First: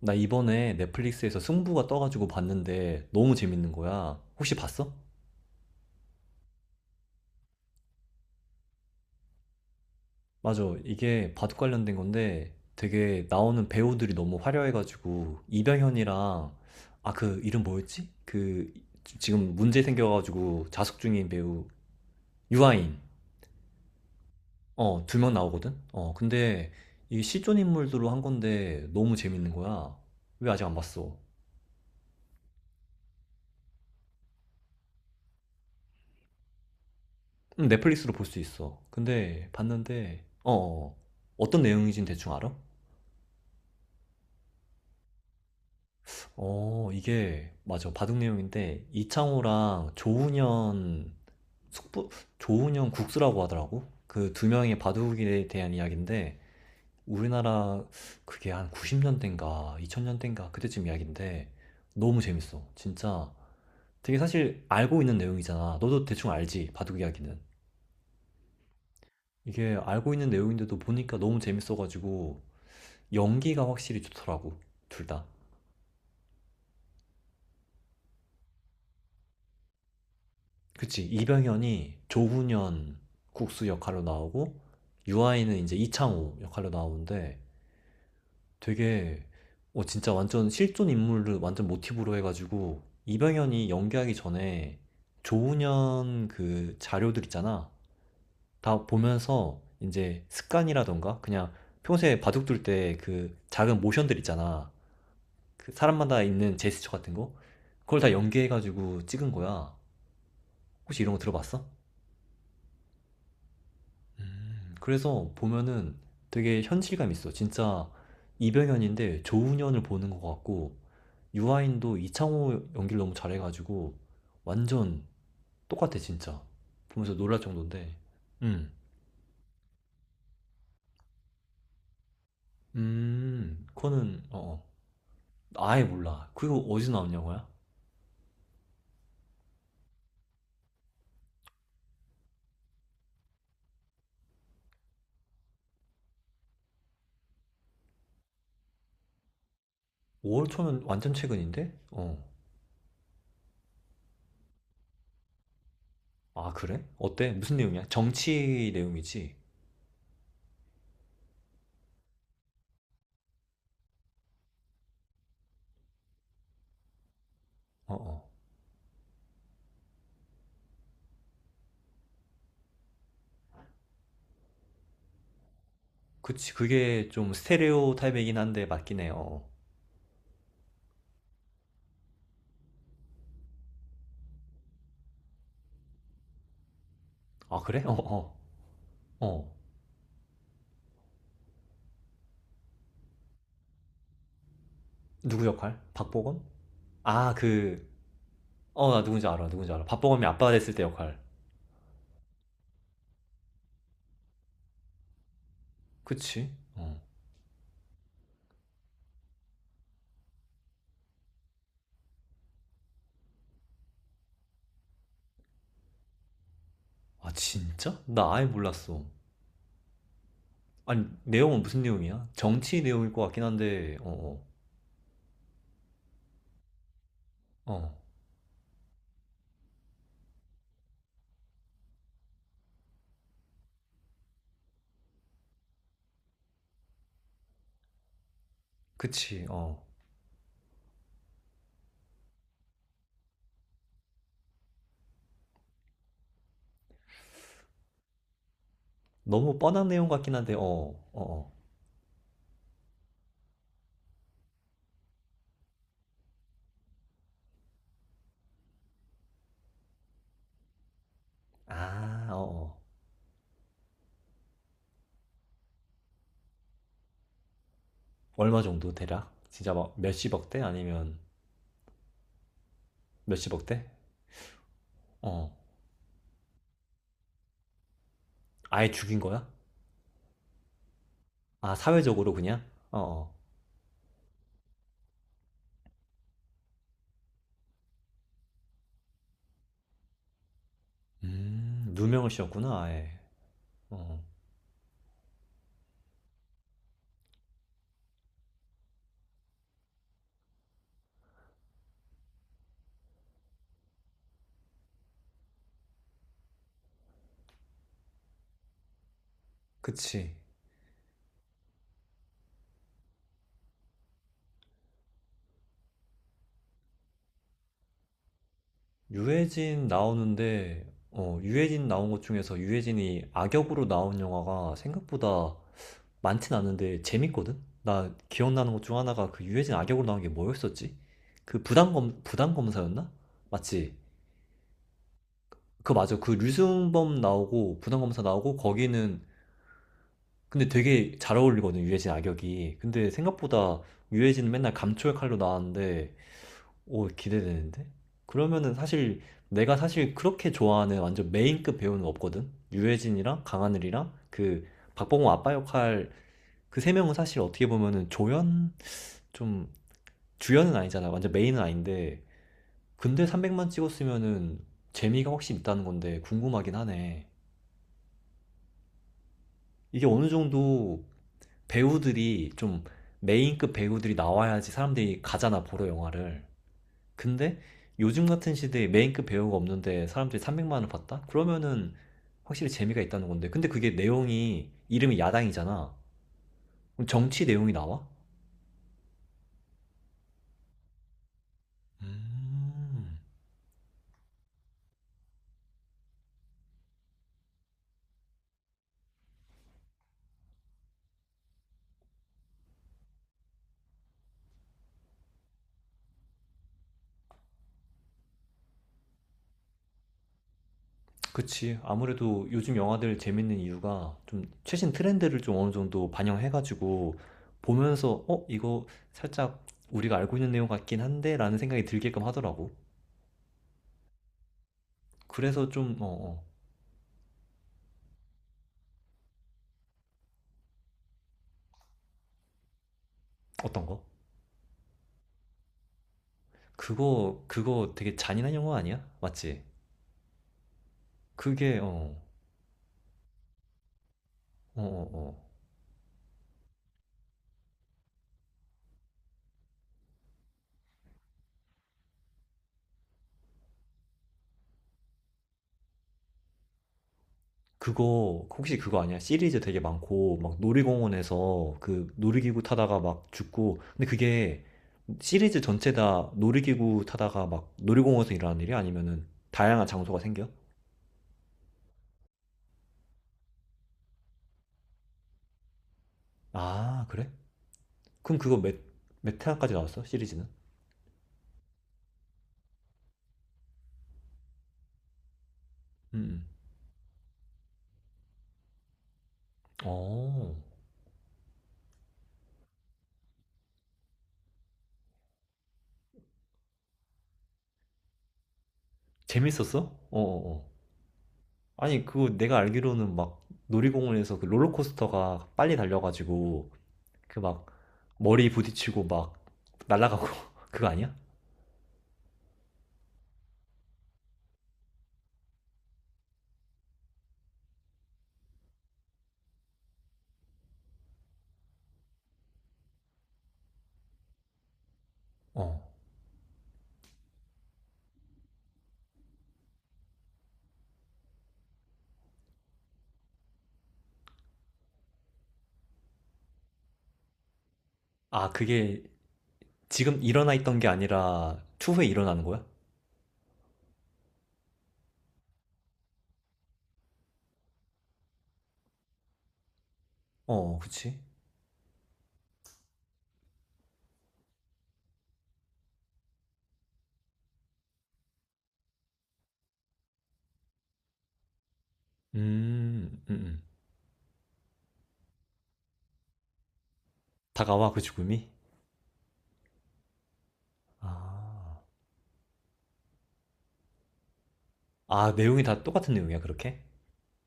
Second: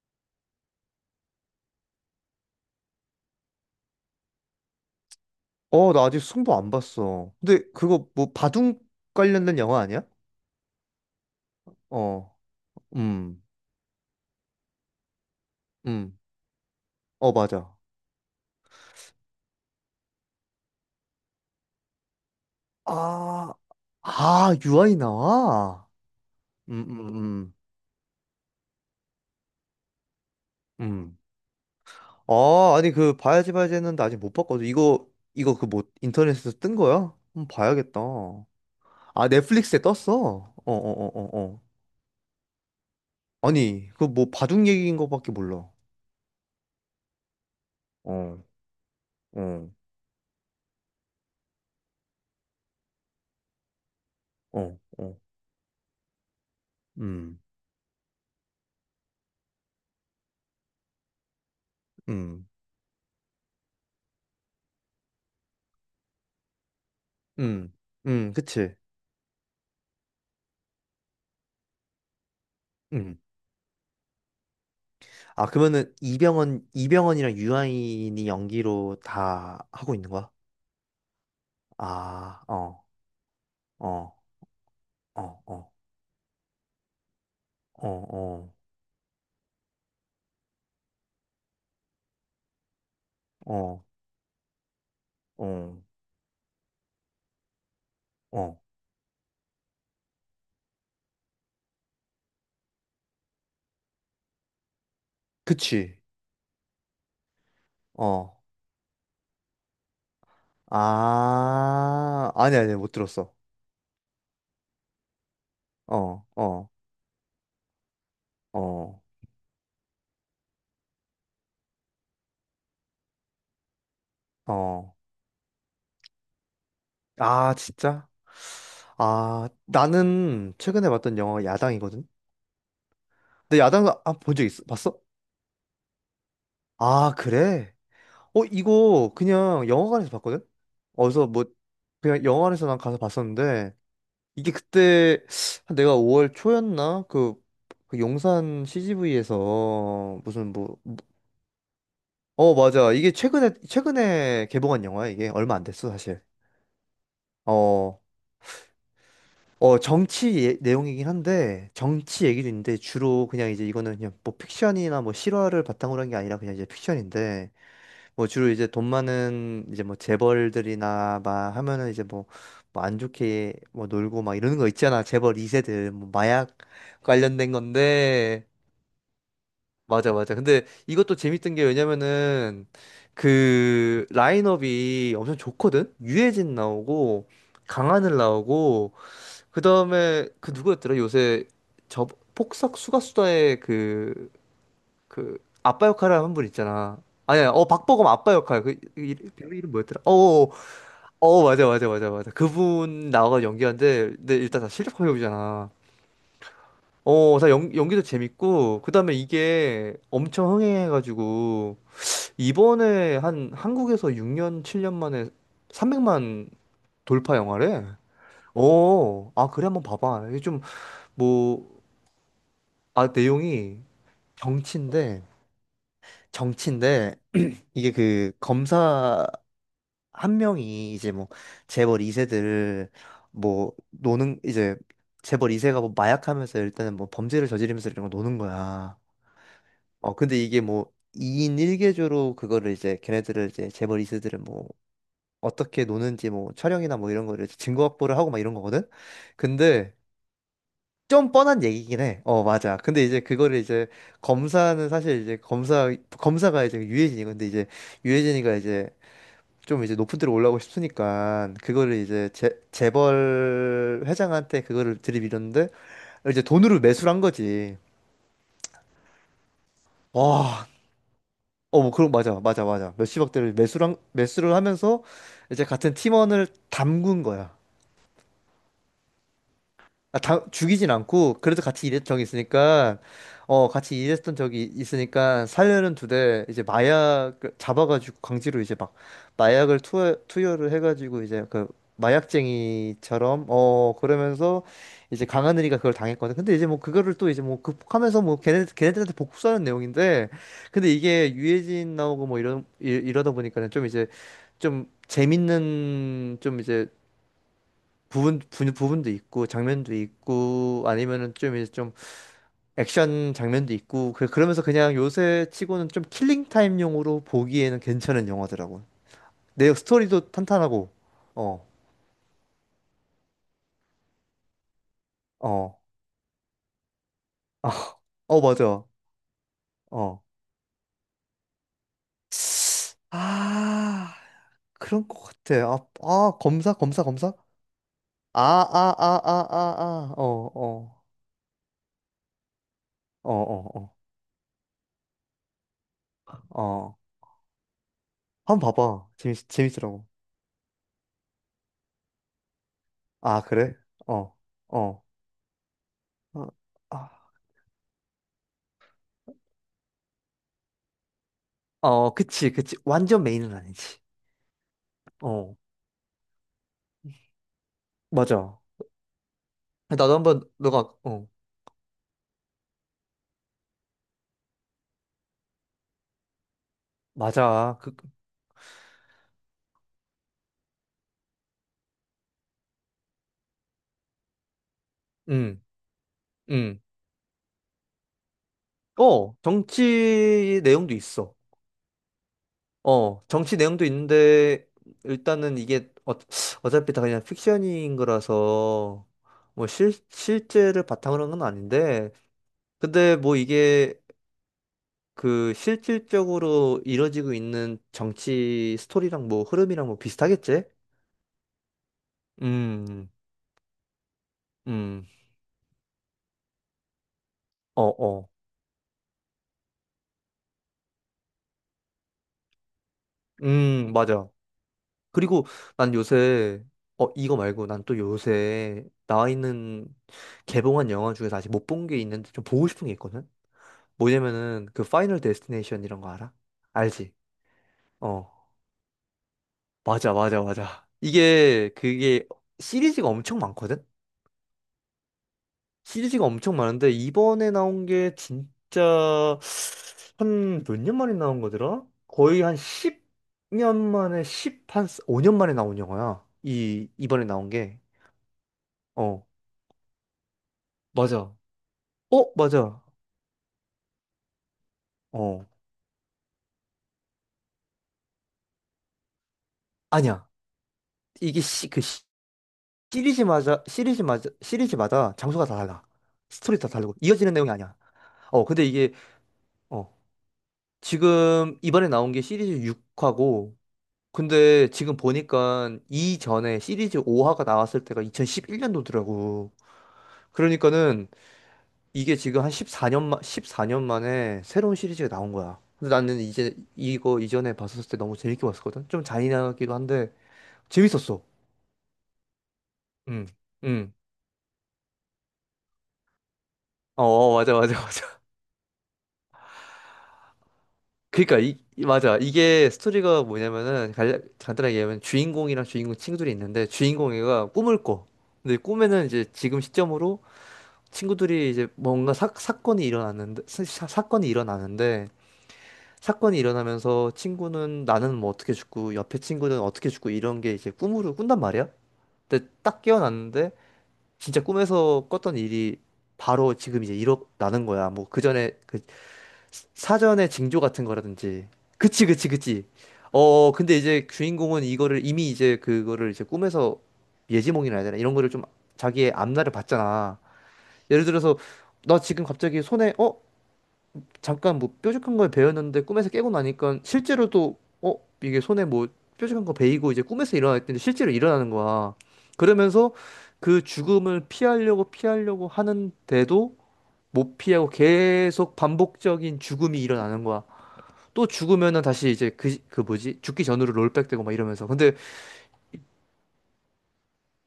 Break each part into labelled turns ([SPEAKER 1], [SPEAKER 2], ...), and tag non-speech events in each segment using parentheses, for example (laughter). [SPEAKER 1] 나 이번에 넷플릭스에서 승부가 떠가지고 봤는데 너무 재밌는 거야. 혹시 봤어?
[SPEAKER 2] 어, 나 아직 승부 안 봤어. 근데 그거 뭐 바둑 관련된 영화 아니야?
[SPEAKER 1] 맞아. 이게 바둑 관련된
[SPEAKER 2] 어,
[SPEAKER 1] 건데 되게
[SPEAKER 2] 음,
[SPEAKER 1] 나오는 배우들이 너무 화려해가지고
[SPEAKER 2] 음,
[SPEAKER 1] 이병현이랑, 아,
[SPEAKER 2] 어,
[SPEAKER 1] 그 이름
[SPEAKER 2] 맞아.
[SPEAKER 1] 뭐였지? 그 지금 문제 생겨가지고 자숙 중인 배우 유아인.
[SPEAKER 2] 아, 아, 유아이
[SPEAKER 1] 어, 두 명 나오거든?
[SPEAKER 2] 나와?
[SPEAKER 1] 어, 근데
[SPEAKER 2] 음,
[SPEAKER 1] 이
[SPEAKER 2] 음,
[SPEAKER 1] 실존 인물들로 한 건데 너무 재밌는 거야. 왜 아직 안
[SPEAKER 2] 음,
[SPEAKER 1] 봤어?
[SPEAKER 2] 음. 아, 아니 그 봐야지 봐야지 했는데 아직 못 봤거든. 이거 그 뭐 인터넷에서 뜬 거야? 한번 봐야겠다.
[SPEAKER 1] 넷플릭스로 볼 수 있어.
[SPEAKER 2] 아,
[SPEAKER 1] 근데
[SPEAKER 2] 넷플릭스에 떴어.
[SPEAKER 1] 봤는데 어,
[SPEAKER 2] 어, 어,
[SPEAKER 1] 어. 어.
[SPEAKER 2] 어, 어, 어.
[SPEAKER 1] 어떤 내용이진 대충 알아?
[SPEAKER 2] 아니, 그 뭐 바둑 얘기인 거밖에 몰라.
[SPEAKER 1] 어, 이게, 맞아. 바둑
[SPEAKER 2] 어,
[SPEAKER 1] 내용인데,
[SPEAKER 2] 어,
[SPEAKER 1] 이창호랑 조훈현, 숙부, 조훈현 국수라고 하더라고. 그 두 명의
[SPEAKER 2] 어, 어.
[SPEAKER 1] 바둑에 대한 이야기인데,
[SPEAKER 2] 음,
[SPEAKER 1] 우리나라 그게 한 90년대인가, 2000년대인가, 그때쯤 이야기인데, 너무
[SPEAKER 2] 음,
[SPEAKER 1] 재밌어. 진짜. 되게 사실 알고 있는 내용이잖아. 너도 대충 알지, 바둑 이야기는.
[SPEAKER 2] 음, 그치.
[SPEAKER 1] 이게 알고 있는 내용인데도 보니까 너무 재밌어가지고,
[SPEAKER 2] 음.
[SPEAKER 1] 연기가 확실히 좋더라고. 둘 다.
[SPEAKER 2] 아, 그러면은 이병헌이랑 유아인이 연기로 다 하고 있는 거야?
[SPEAKER 1] 그치. 이병현이
[SPEAKER 2] 아, 어,
[SPEAKER 1] 조훈현 국수 역할로
[SPEAKER 2] 어,
[SPEAKER 1] 나오고,
[SPEAKER 2] 어,
[SPEAKER 1] 유아인은
[SPEAKER 2] 어,
[SPEAKER 1] 이제 이창호 역할로 나오는데,
[SPEAKER 2] 어, 어,
[SPEAKER 1] 되게, 어, 진짜 완전 실존 인물을 완전 모티브로 해가지고, 이병현이
[SPEAKER 2] 어,
[SPEAKER 1] 연기하기 전에
[SPEAKER 2] 어,
[SPEAKER 1] 조훈현 그 자료들 있잖아.
[SPEAKER 2] 어.
[SPEAKER 1] 다 보면서 이제 습관이라던가, 그냥 평소에 바둑둘 때 그 작은 모션들 있잖아. 그
[SPEAKER 2] 그치.
[SPEAKER 1] 사람마다 있는 제스처 같은 거? 그걸 다
[SPEAKER 2] 어.
[SPEAKER 1] 연기해가지고 찍은 거야. 혹시 이런 거 들어봤어?
[SPEAKER 2] 아, 아니, 아니, 못 들었어.
[SPEAKER 1] 음. 그래서 보면은
[SPEAKER 2] 어,
[SPEAKER 1] 되게
[SPEAKER 2] 어,
[SPEAKER 1] 현실감 있어. 진짜
[SPEAKER 2] 어,
[SPEAKER 1] 이병헌인데 조훈현을 보는 것 같고 유아인도 이창호 연기를 너무 잘해가지고
[SPEAKER 2] 어.
[SPEAKER 1] 완전 똑같아 진짜. 보면서 놀랄
[SPEAKER 2] 아,
[SPEAKER 1] 정도인데.
[SPEAKER 2] 진짜?
[SPEAKER 1] 음.
[SPEAKER 2] 아, 나는 최근에 봤던 영화가 야당이거든? 근데
[SPEAKER 1] 음.
[SPEAKER 2] 야당, 아,
[SPEAKER 1] 그거는
[SPEAKER 2] 본 적
[SPEAKER 1] 어
[SPEAKER 2] 있어? 봤어?
[SPEAKER 1] 어. 아예 몰라. 그리고 어디서 나온
[SPEAKER 2] 아,
[SPEAKER 1] 영화야?
[SPEAKER 2] 그래? 어, 이거 그냥 영화관에서 봤거든? 어디서 뭐, 그냥 영화관에서 난 가서 봤었는데, 이게 그때, 한 내가 5월 초였나? 그 용산 CGV에서
[SPEAKER 1] 5월
[SPEAKER 2] 무슨 뭐,
[SPEAKER 1] 초면 완전 최근인데? 어.
[SPEAKER 2] 어, 맞아. 이게 최근에 개봉한 영화야, 이게. 얼마 안 됐어, 사실.
[SPEAKER 1] 아 그래? 어때? 무슨 내용이야?
[SPEAKER 2] 어,
[SPEAKER 1] 정치 내용이지?
[SPEAKER 2] 어, 정치 내용이긴 한데, 정치 얘기도 있는데, 주로 그냥 이제 이거는 그냥 뭐 픽션이나 뭐 실화를 바탕으로 한 게 아니라 그냥 이제 픽션인데,
[SPEAKER 1] 어
[SPEAKER 2] 뭐
[SPEAKER 1] 어.
[SPEAKER 2] 주로 이제 돈 많은 이제 뭐 재벌들이나 막 하면은 이제 뭐 안 좋게 뭐 놀고 막 이러는 거 있잖아. 재벌 2세들 뭐 마약
[SPEAKER 1] 그치, 그게 좀
[SPEAKER 2] 관련된
[SPEAKER 1] 스테레오 타입이긴
[SPEAKER 2] 건데
[SPEAKER 1] 한데 맞긴 해요. 어.
[SPEAKER 2] 맞아 맞아. 근데 이것도 재밌던 게 왜냐면은 그 라인업이 엄청 좋거든. 유해진 나오고
[SPEAKER 1] 어. 아 그래? 어
[SPEAKER 2] 강하늘
[SPEAKER 1] 어.
[SPEAKER 2] 나오고
[SPEAKER 1] 어.
[SPEAKER 2] 그다음에 그 누구였더라? 요새 저 폭싹 수가수다의 그
[SPEAKER 1] 누구 역할?
[SPEAKER 2] 아빠 역할 하는
[SPEAKER 1] 박보검?
[SPEAKER 2] 분 있잖아.
[SPEAKER 1] 아,
[SPEAKER 2] 아니야, 어
[SPEAKER 1] 그,
[SPEAKER 2] 박보검 아빠 역할 그
[SPEAKER 1] 어, 나 누군지 알아,
[SPEAKER 2] 배우 이름
[SPEAKER 1] 누군지 알아.
[SPEAKER 2] 뭐였더라? 어,
[SPEAKER 1] 박보검이
[SPEAKER 2] 어,
[SPEAKER 1] 아빠가 됐을 때 역할.
[SPEAKER 2] 어 어, 맞아 맞아 맞아 맞아. 그분 나와가 연기한데, 근데 일단 다 실력 배우잖아.
[SPEAKER 1] 그치? 어.
[SPEAKER 2] 어, 다 연기도 재밌고, 그다음에 이게 엄청 흥행해가지고 이번에 한 한국에서 6년 7년 만에 300만
[SPEAKER 1] 아,
[SPEAKER 2] 돌파 영화래.
[SPEAKER 1] 진짜? 나 아예 몰랐어.
[SPEAKER 2] 어, 아 그래 한번 봐봐. 이게 좀
[SPEAKER 1] 아니, 내용은
[SPEAKER 2] 뭐,
[SPEAKER 1] 무슨 내용이야? 정치
[SPEAKER 2] 아
[SPEAKER 1] 내용일 것 같긴
[SPEAKER 2] 내용이
[SPEAKER 1] 한데, 어,
[SPEAKER 2] 정치인데 정치인데
[SPEAKER 1] 어,
[SPEAKER 2] 이게
[SPEAKER 1] 어.
[SPEAKER 2] 그 검사 한 명이 이제 뭐 재벌 2세들 뭐 노는 이제 재벌 2세가 뭐 마약하면서 일단은 뭐 범죄를 저지르면서 이런 거 노는 거야.
[SPEAKER 1] 그치, 어.
[SPEAKER 2] 어 근데 이게 뭐 2인 1개조로 그거를 이제 걔네들을 이제 재벌 2세들은 뭐 어떻게 노는지 뭐 촬영이나 뭐 이런 거를 증거 확보를 하고 막 이런 거거든.
[SPEAKER 1] 너무 뻔한
[SPEAKER 2] 근데
[SPEAKER 1] 내용 같긴 한데, 어, 어,
[SPEAKER 2] 좀
[SPEAKER 1] 어.
[SPEAKER 2] 뻔한 얘기긴 해. 어 맞아. 근데 이제 그거를 이제 검사는 사실 이제 검사가 이제 유해진이 근데 이제 유해진이가 이제 좀 이제 높은 데로 올라오고 싶으니까 그거를
[SPEAKER 1] 아,
[SPEAKER 2] 이제
[SPEAKER 1] 어,
[SPEAKER 2] 재,
[SPEAKER 1] 어.
[SPEAKER 2] 재벌 회장한테 그거를 들이밀었는데 이제 돈으로 매수를 한 거지.
[SPEAKER 1] 얼마 정도 대략? 진짜 막 몇십억 대?
[SPEAKER 2] 와,
[SPEAKER 1] 아니면
[SPEAKER 2] 어, 뭐 그런 맞아, 맞아, 맞아. 몇십억대를
[SPEAKER 1] 몇십억 대?
[SPEAKER 2] 매수를 하면서
[SPEAKER 1] 어.
[SPEAKER 2] 이제 같은 팀원을 담근 거야.
[SPEAKER 1] 아예 죽인 거야?
[SPEAKER 2] 아, 다 죽이진 않고 그래도
[SPEAKER 1] 아,
[SPEAKER 2] 같이 일했던 적이
[SPEAKER 1] 사회적으로 그냥?
[SPEAKER 2] 있으니까
[SPEAKER 1] 어, 어.
[SPEAKER 2] 살려는 두대 이제 마약 잡아가지고 강제로 이제 막 마약을 투여를 해가지고 이제 그
[SPEAKER 1] 누명을 씌웠구나, 아예.
[SPEAKER 2] 마약쟁이처럼 어
[SPEAKER 1] 어.
[SPEAKER 2] 그러면서 이제 강하늘이가 그걸 당했거든. 근데 이제 뭐 그거를 또 이제 뭐 극복하면서 뭐 걔네들한테 복수하는 내용인데 근데 이게 유해진 나오고 뭐 이런 이러다 보니까는 좀 이제 좀 재밌는 좀 이제 부분도 있고 장면도
[SPEAKER 1] 그치.
[SPEAKER 2] 있고 아니면은 좀 이제 좀 액션 장면도 있고 그러면서 그냥 요새 치고는 좀 킬링 타임용으로 보기에는 괜찮은 영화더라고. 내역
[SPEAKER 1] 유해진
[SPEAKER 2] 스토리도 탄탄하고
[SPEAKER 1] 나오는데, 어,
[SPEAKER 2] 어,
[SPEAKER 1] 유해진 나온 것 중에서 유해진이 악역으로 나온 영화가 생각보다
[SPEAKER 2] 어,
[SPEAKER 1] 많진 않은데 재밌거든?
[SPEAKER 2] 아,
[SPEAKER 1] 나
[SPEAKER 2] 어
[SPEAKER 1] 기억나는 것
[SPEAKER 2] 맞아.
[SPEAKER 1] 중 하나가 그 유해진 악역으로 나온
[SPEAKER 2] 어.
[SPEAKER 1] 게 뭐였었지? 그 부당검사였나? 맞지?
[SPEAKER 2] 아, 그런 것 같아. 아,
[SPEAKER 1] 그거 맞아. 그
[SPEAKER 2] 아, 검사 검사
[SPEAKER 1] 류승범
[SPEAKER 2] 검사?
[SPEAKER 1] 나오고 부당검사
[SPEAKER 2] 아,
[SPEAKER 1] 나오고
[SPEAKER 2] 아,
[SPEAKER 1] 거기는
[SPEAKER 2] 아, 아, 아, 아. 어,
[SPEAKER 1] 근데
[SPEAKER 2] 어.
[SPEAKER 1] 되게 잘 어울리거든, 유해진 악역이. 근데
[SPEAKER 2] 어,
[SPEAKER 1] 생각보다
[SPEAKER 2] 어,
[SPEAKER 1] 유해진은 맨날 감초의 칼로 나왔는데
[SPEAKER 2] 어. 어.
[SPEAKER 1] 오, 기대되는데?
[SPEAKER 2] 한번
[SPEAKER 1] 그러면은
[SPEAKER 2] 봐봐.
[SPEAKER 1] 사실
[SPEAKER 2] 재밌
[SPEAKER 1] 내가
[SPEAKER 2] 재밌더라고.
[SPEAKER 1] 사실 그렇게 좋아하는 완전 메인급 배우는 없거든? 유해진이랑
[SPEAKER 2] 아, 그래?
[SPEAKER 1] 강하늘이랑
[SPEAKER 2] 어.
[SPEAKER 1] 그
[SPEAKER 2] 어.
[SPEAKER 1] 박보검 아빠 역할
[SPEAKER 2] 어.
[SPEAKER 1] 그 세 명은
[SPEAKER 2] 아.
[SPEAKER 1] 사실 어떻게 보면은 조연? 좀 주연은 아니잖아. 완전 메인은
[SPEAKER 2] 어,
[SPEAKER 1] 아닌데.
[SPEAKER 2] 그치, 그치. 완전
[SPEAKER 1] 근데
[SPEAKER 2] 메인은
[SPEAKER 1] 300만
[SPEAKER 2] 아니지.
[SPEAKER 1] 찍었으면은 재미가 혹시
[SPEAKER 2] 어,
[SPEAKER 1] 있다는 건데 궁금하긴 하네.
[SPEAKER 2] 맞아.
[SPEAKER 1] 이게
[SPEAKER 2] 나도
[SPEAKER 1] 어느
[SPEAKER 2] 한번, 너가,
[SPEAKER 1] 정도
[SPEAKER 2] 어,
[SPEAKER 1] 배우들이 좀 메인급 배우들이 나와야지 사람들이 가잖아, 보러 영화를. 근데
[SPEAKER 2] 맞아. 그,
[SPEAKER 1] 요즘 같은 시대에 메인급 배우가 없는데 사람들이 300만 원을 받다? 그러면은 확실히 재미가 있다는 건데. 근데 그게 내용이 이름이
[SPEAKER 2] 음,
[SPEAKER 1] 야당이잖아.
[SPEAKER 2] 음.
[SPEAKER 1] 그럼 정치 내용이 나와?
[SPEAKER 2] 어, 정치 내용도 있어.
[SPEAKER 1] 음,
[SPEAKER 2] 어, 정치 내용도 있는데, 일단은 이게, 어, 어차피 다 그냥 픽션인 거라서, 뭐, 실제를 바탕으로 한 건 아닌데, 근데 뭐 이게, 그, 실질적으로 이뤄지고 있는 정치 스토리랑 뭐, 흐름이랑 뭐 비슷하겠지?
[SPEAKER 1] 그치. 아무래도 요즘
[SPEAKER 2] 음,
[SPEAKER 1] 영화들 재밌는 이유가 좀 최신
[SPEAKER 2] 음.
[SPEAKER 1] 트렌드를 좀 어느 정도 반영해가지고
[SPEAKER 2] 어,
[SPEAKER 1] 보면서
[SPEAKER 2] 어.
[SPEAKER 1] 어, 이거 살짝 우리가 알고 있는 내용 같긴 한데 라는 생각이 들게끔 하더라고.
[SPEAKER 2] 맞아. 그리고
[SPEAKER 1] 그래서
[SPEAKER 2] 난
[SPEAKER 1] 좀, 어, 어.
[SPEAKER 2] 요새, 어, 이거 말고 난 또 요새 나와 있는 개봉한 영화 중에서 아직 못 본 게 있는데 좀 보고 싶은 게 있거든?
[SPEAKER 1] 어떤 거?
[SPEAKER 2] 뭐냐면은 그 파이널 데스티네이션 이런 거 알아? 알지?
[SPEAKER 1] 그거, 그거 되게
[SPEAKER 2] 어,
[SPEAKER 1] 잔인한 영화 아니야? 맞지?
[SPEAKER 2] 맞아, 맞아, 맞아. 이게,
[SPEAKER 1] 그게, 어.
[SPEAKER 2] 그게 시리즈가 엄청 많거든?
[SPEAKER 1] 어, 어, 어.
[SPEAKER 2] 시리즈가 엄청 많은데 이번에 나온 게 진짜 한 몇 년 만에 나온 거더라? 거의 한 10년 만에 한 5년 만에 나온 영화야. 이번에 나온 게.
[SPEAKER 1] 그거, 혹시 그거 아니야?
[SPEAKER 2] 어,
[SPEAKER 1] 시리즈 되게 많고, 막
[SPEAKER 2] 맞아.
[SPEAKER 1] 놀이공원에서 그
[SPEAKER 2] 어,
[SPEAKER 1] 놀이기구
[SPEAKER 2] 맞아.
[SPEAKER 1] 타다가 막 죽고, 근데 그게
[SPEAKER 2] 어,
[SPEAKER 1] 시리즈 전체 다 놀이기구 타다가 막 놀이공원에서 일어나는 일이 아니면은 다양한 장소가
[SPEAKER 2] 아니야.
[SPEAKER 1] 생겨?
[SPEAKER 2] 이게 시, 그 시, 시리즈마다, 시리즈마다, 시리즈마다 장소가 다 달라. 스토리 다 다르고,
[SPEAKER 1] 아, 그래?
[SPEAKER 2] 이어지는 내용이 아니야.
[SPEAKER 1] 그럼
[SPEAKER 2] 어,
[SPEAKER 1] 그거
[SPEAKER 2] 근데 이게,
[SPEAKER 1] 몇 회까지
[SPEAKER 2] 어,
[SPEAKER 1] 나왔어? 시리즈는?
[SPEAKER 2] 지금 이번에 나온 게 시리즈 6화고, 근데 지금 보니까
[SPEAKER 1] 음, 음.
[SPEAKER 2] 이전에 시리즈 5화가 나왔을 때가 2011년도더라고.
[SPEAKER 1] 어,
[SPEAKER 2] 그러니까는 이게 지금 한 14년만 14년 만에 새로운 시리즈가 나온 거야. 근데 나는 이제 이거 이전에 봤었을 때 너무 재밌게 봤었거든? 좀 잔인하기도
[SPEAKER 1] 재밌었어? 어,
[SPEAKER 2] 한데,
[SPEAKER 1] 어, 어.
[SPEAKER 2] 재밌었어.
[SPEAKER 1] 아니, 그거 내가 알기로는
[SPEAKER 2] 음,
[SPEAKER 1] 막
[SPEAKER 2] 음.
[SPEAKER 1] 놀이공원에서 그 롤러코스터가 빨리 달려가지고
[SPEAKER 2] 어,
[SPEAKER 1] 그
[SPEAKER 2] 맞아,
[SPEAKER 1] 막
[SPEAKER 2] 맞아, 맞아. (laughs)
[SPEAKER 1] 머리 부딪히고 막 날아가고 (laughs) 그거 아니야?
[SPEAKER 2] 그러니까 맞아. 이게 스토리가 뭐냐면은 간단하게 얘기하면 주인공이랑 주인공 친구들이 있는데 주인공이가 꿈을 꿔. 근데 꿈에는 이제 지금 시점으로 친구들이 이제 뭔가 사건이 일어났는데 사건이 일어나는데
[SPEAKER 1] 어.
[SPEAKER 2] 사건이 일어나면서 친구는 나는 뭐 어떻게 죽고 옆에 친구는 어떻게 죽고 이런 게 이제 꿈으로 꾼단 말이야. 근데 딱 깨어났는데 진짜 꿈에서 꿨던 일이 바로 지금 이제 일어나는 거야. 뭐 그
[SPEAKER 1] 아,
[SPEAKER 2] 전에 그
[SPEAKER 1] 그게 지금
[SPEAKER 2] 사전에
[SPEAKER 1] 일어나
[SPEAKER 2] 징조
[SPEAKER 1] 있던
[SPEAKER 2] 같은
[SPEAKER 1] 게
[SPEAKER 2] 거라든지.
[SPEAKER 1] 아니라 추후에
[SPEAKER 2] 그치, 그치,
[SPEAKER 1] 일어나는
[SPEAKER 2] 그치.
[SPEAKER 1] 거야?
[SPEAKER 2] 어, 근데 이제 주인공은 이거를 이미 이제 그거를 이제 꿈에서 예지몽이라 해야 되나? 이런 거를 좀 자기의 앞날을 봤잖아.
[SPEAKER 1] 어,
[SPEAKER 2] 예를
[SPEAKER 1] 그치.
[SPEAKER 2] 들어서 나 지금 갑자기 손에 어? 잠깐 뭐 뾰족한 걸 베었는데 꿈에서 깨고 나니까 실제로도 어? 이게 손에 뭐 뾰족한 거 베이고 이제 꿈에서 일어났는데 실제로 일어나는 거야. 그러면서
[SPEAKER 1] 음, 음, 음.
[SPEAKER 2] 그 죽음을 피하려고 피하려고 하는데도 못 피하고
[SPEAKER 1] 다가와 그 죽음이?
[SPEAKER 2] 계속 반복적인 죽음이 일어나는 거야. 또
[SPEAKER 1] 아.
[SPEAKER 2] 죽으면은 다시 이제 그 뭐지? 죽기 전으로 롤백되고 막 이러면서. 근데,
[SPEAKER 1] 아, 내용이 다 똑같은 내용이야, 그렇게?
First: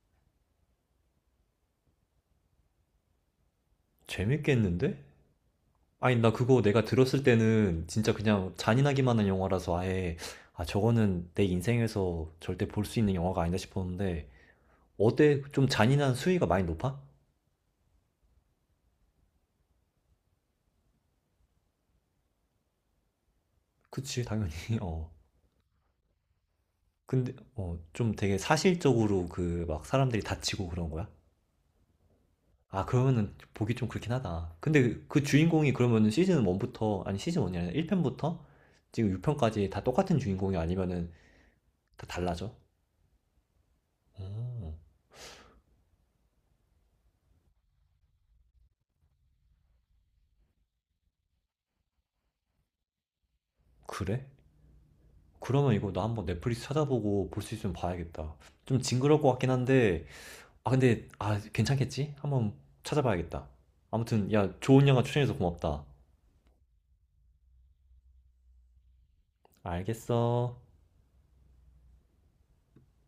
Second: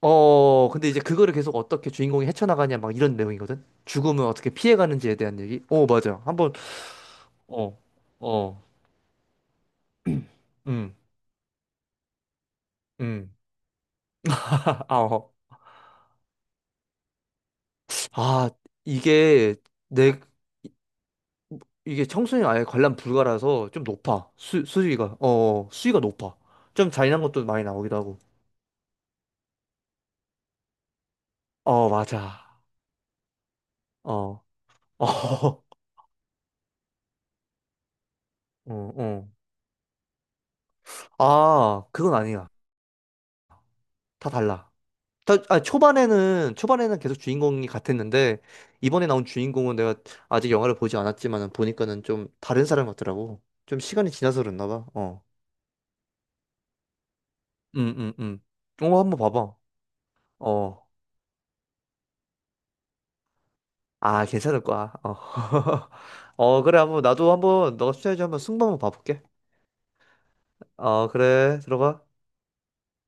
[SPEAKER 2] 어, 근데 이제 그거를 계속 어떻게 주인공이 헤쳐나가냐 막 이런 내용이거든? 죽음을 어떻게
[SPEAKER 1] 재밌겠는데?
[SPEAKER 2] 피해가는지에 대한 얘기? 어,
[SPEAKER 1] 아니,
[SPEAKER 2] 맞아.
[SPEAKER 1] 나
[SPEAKER 2] 한번,
[SPEAKER 1] 그거 내가 들었을
[SPEAKER 2] 어,
[SPEAKER 1] 때는 진짜 그냥
[SPEAKER 2] 어,
[SPEAKER 1] 잔인하기만 한 영화라서 아예, 아,
[SPEAKER 2] 음,
[SPEAKER 1] 저거는 내 인생에서 절대 볼 수 있는
[SPEAKER 2] 음.
[SPEAKER 1] 영화가 아니다 싶었는데,
[SPEAKER 2] 아, 어.
[SPEAKER 1] 어때? 좀 잔인한 수위가 많이 높아?
[SPEAKER 2] 아, 이게 내, 이게 청소년 아예 관람 불가라서 좀
[SPEAKER 1] 그치,
[SPEAKER 2] 높아.
[SPEAKER 1] 당연히.
[SPEAKER 2] 수,
[SPEAKER 1] (laughs) 어.
[SPEAKER 2] 수위가, 어, 어, 수위가 높아. 좀 잔인한
[SPEAKER 1] 근데
[SPEAKER 2] 것도 많이
[SPEAKER 1] 어
[SPEAKER 2] 나오기도
[SPEAKER 1] 좀
[SPEAKER 2] 하고.
[SPEAKER 1] 되게 사실적으로 그 막 사람들이 다치고 그런 거야?
[SPEAKER 2] 어, 맞아.
[SPEAKER 1] 아 그러면은 보기 좀 그렇긴
[SPEAKER 2] 어,
[SPEAKER 1] 하다. 근데 그
[SPEAKER 2] (laughs)
[SPEAKER 1] 주인공이 그러면은 시즌 1부터 아니 시즌 1이 아니라 1편부터
[SPEAKER 2] 어, 어,
[SPEAKER 1] 지금
[SPEAKER 2] 어.
[SPEAKER 1] 6편까지 다 똑같은 주인공이 아니면은
[SPEAKER 2] 아,
[SPEAKER 1] 다
[SPEAKER 2] 그건 아니야.
[SPEAKER 1] 달라져?
[SPEAKER 2] 다 달라.
[SPEAKER 1] 어
[SPEAKER 2] 아, 초반에는 계속 주인공이 같았는데 이번에 나온 주인공은 내가 아직 영화를 보지 않았지만 보니까는 좀 다른 사람 같더라고. 좀 시간이
[SPEAKER 1] 그래?
[SPEAKER 2] 지나서 그랬나 봐. 어.
[SPEAKER 1] 그러면 이거 나 한번 넷플릭스 찾아보고 볼 수 있으면
[SPEAKER 2] 음, 음,
[SPEAKER 1] 봐야겠다.
[SPEAKER 2] 음.
[SPEAKER 1] 좀
[SPEAKER 2] 어, 한번
[SPEAKER 1] 징그러울 것 같긴
[SPEAKER 2] 봐봐.
[SPEAKER 1] 한데 아
[SPEAKER 2] 어.
[SPEAKER 1] 근데 아 괜찮겠지? 한번 찾아봐야겠다.
[SPEAKER 2] 아,
[SPEAKER 1] 아무튼 야
[SPEAKER 2] 괜찮을
[SPEAKER 1] 좋은
[SPEAKER 2] 거야.
[SPEAKER 1] 영화
[SPEAKER 2] 어.
[SPEAKER 1] 추천해서 고맙다.
[SPEAKER 2] (laughs) 어, 그래. 한번 나도 한번 너가 추천해줘 한번 승부 한번 봐볼게.
[SPEAKER 1] 알겠어.
[SPEAKER 2] 어, 그래. 들어가.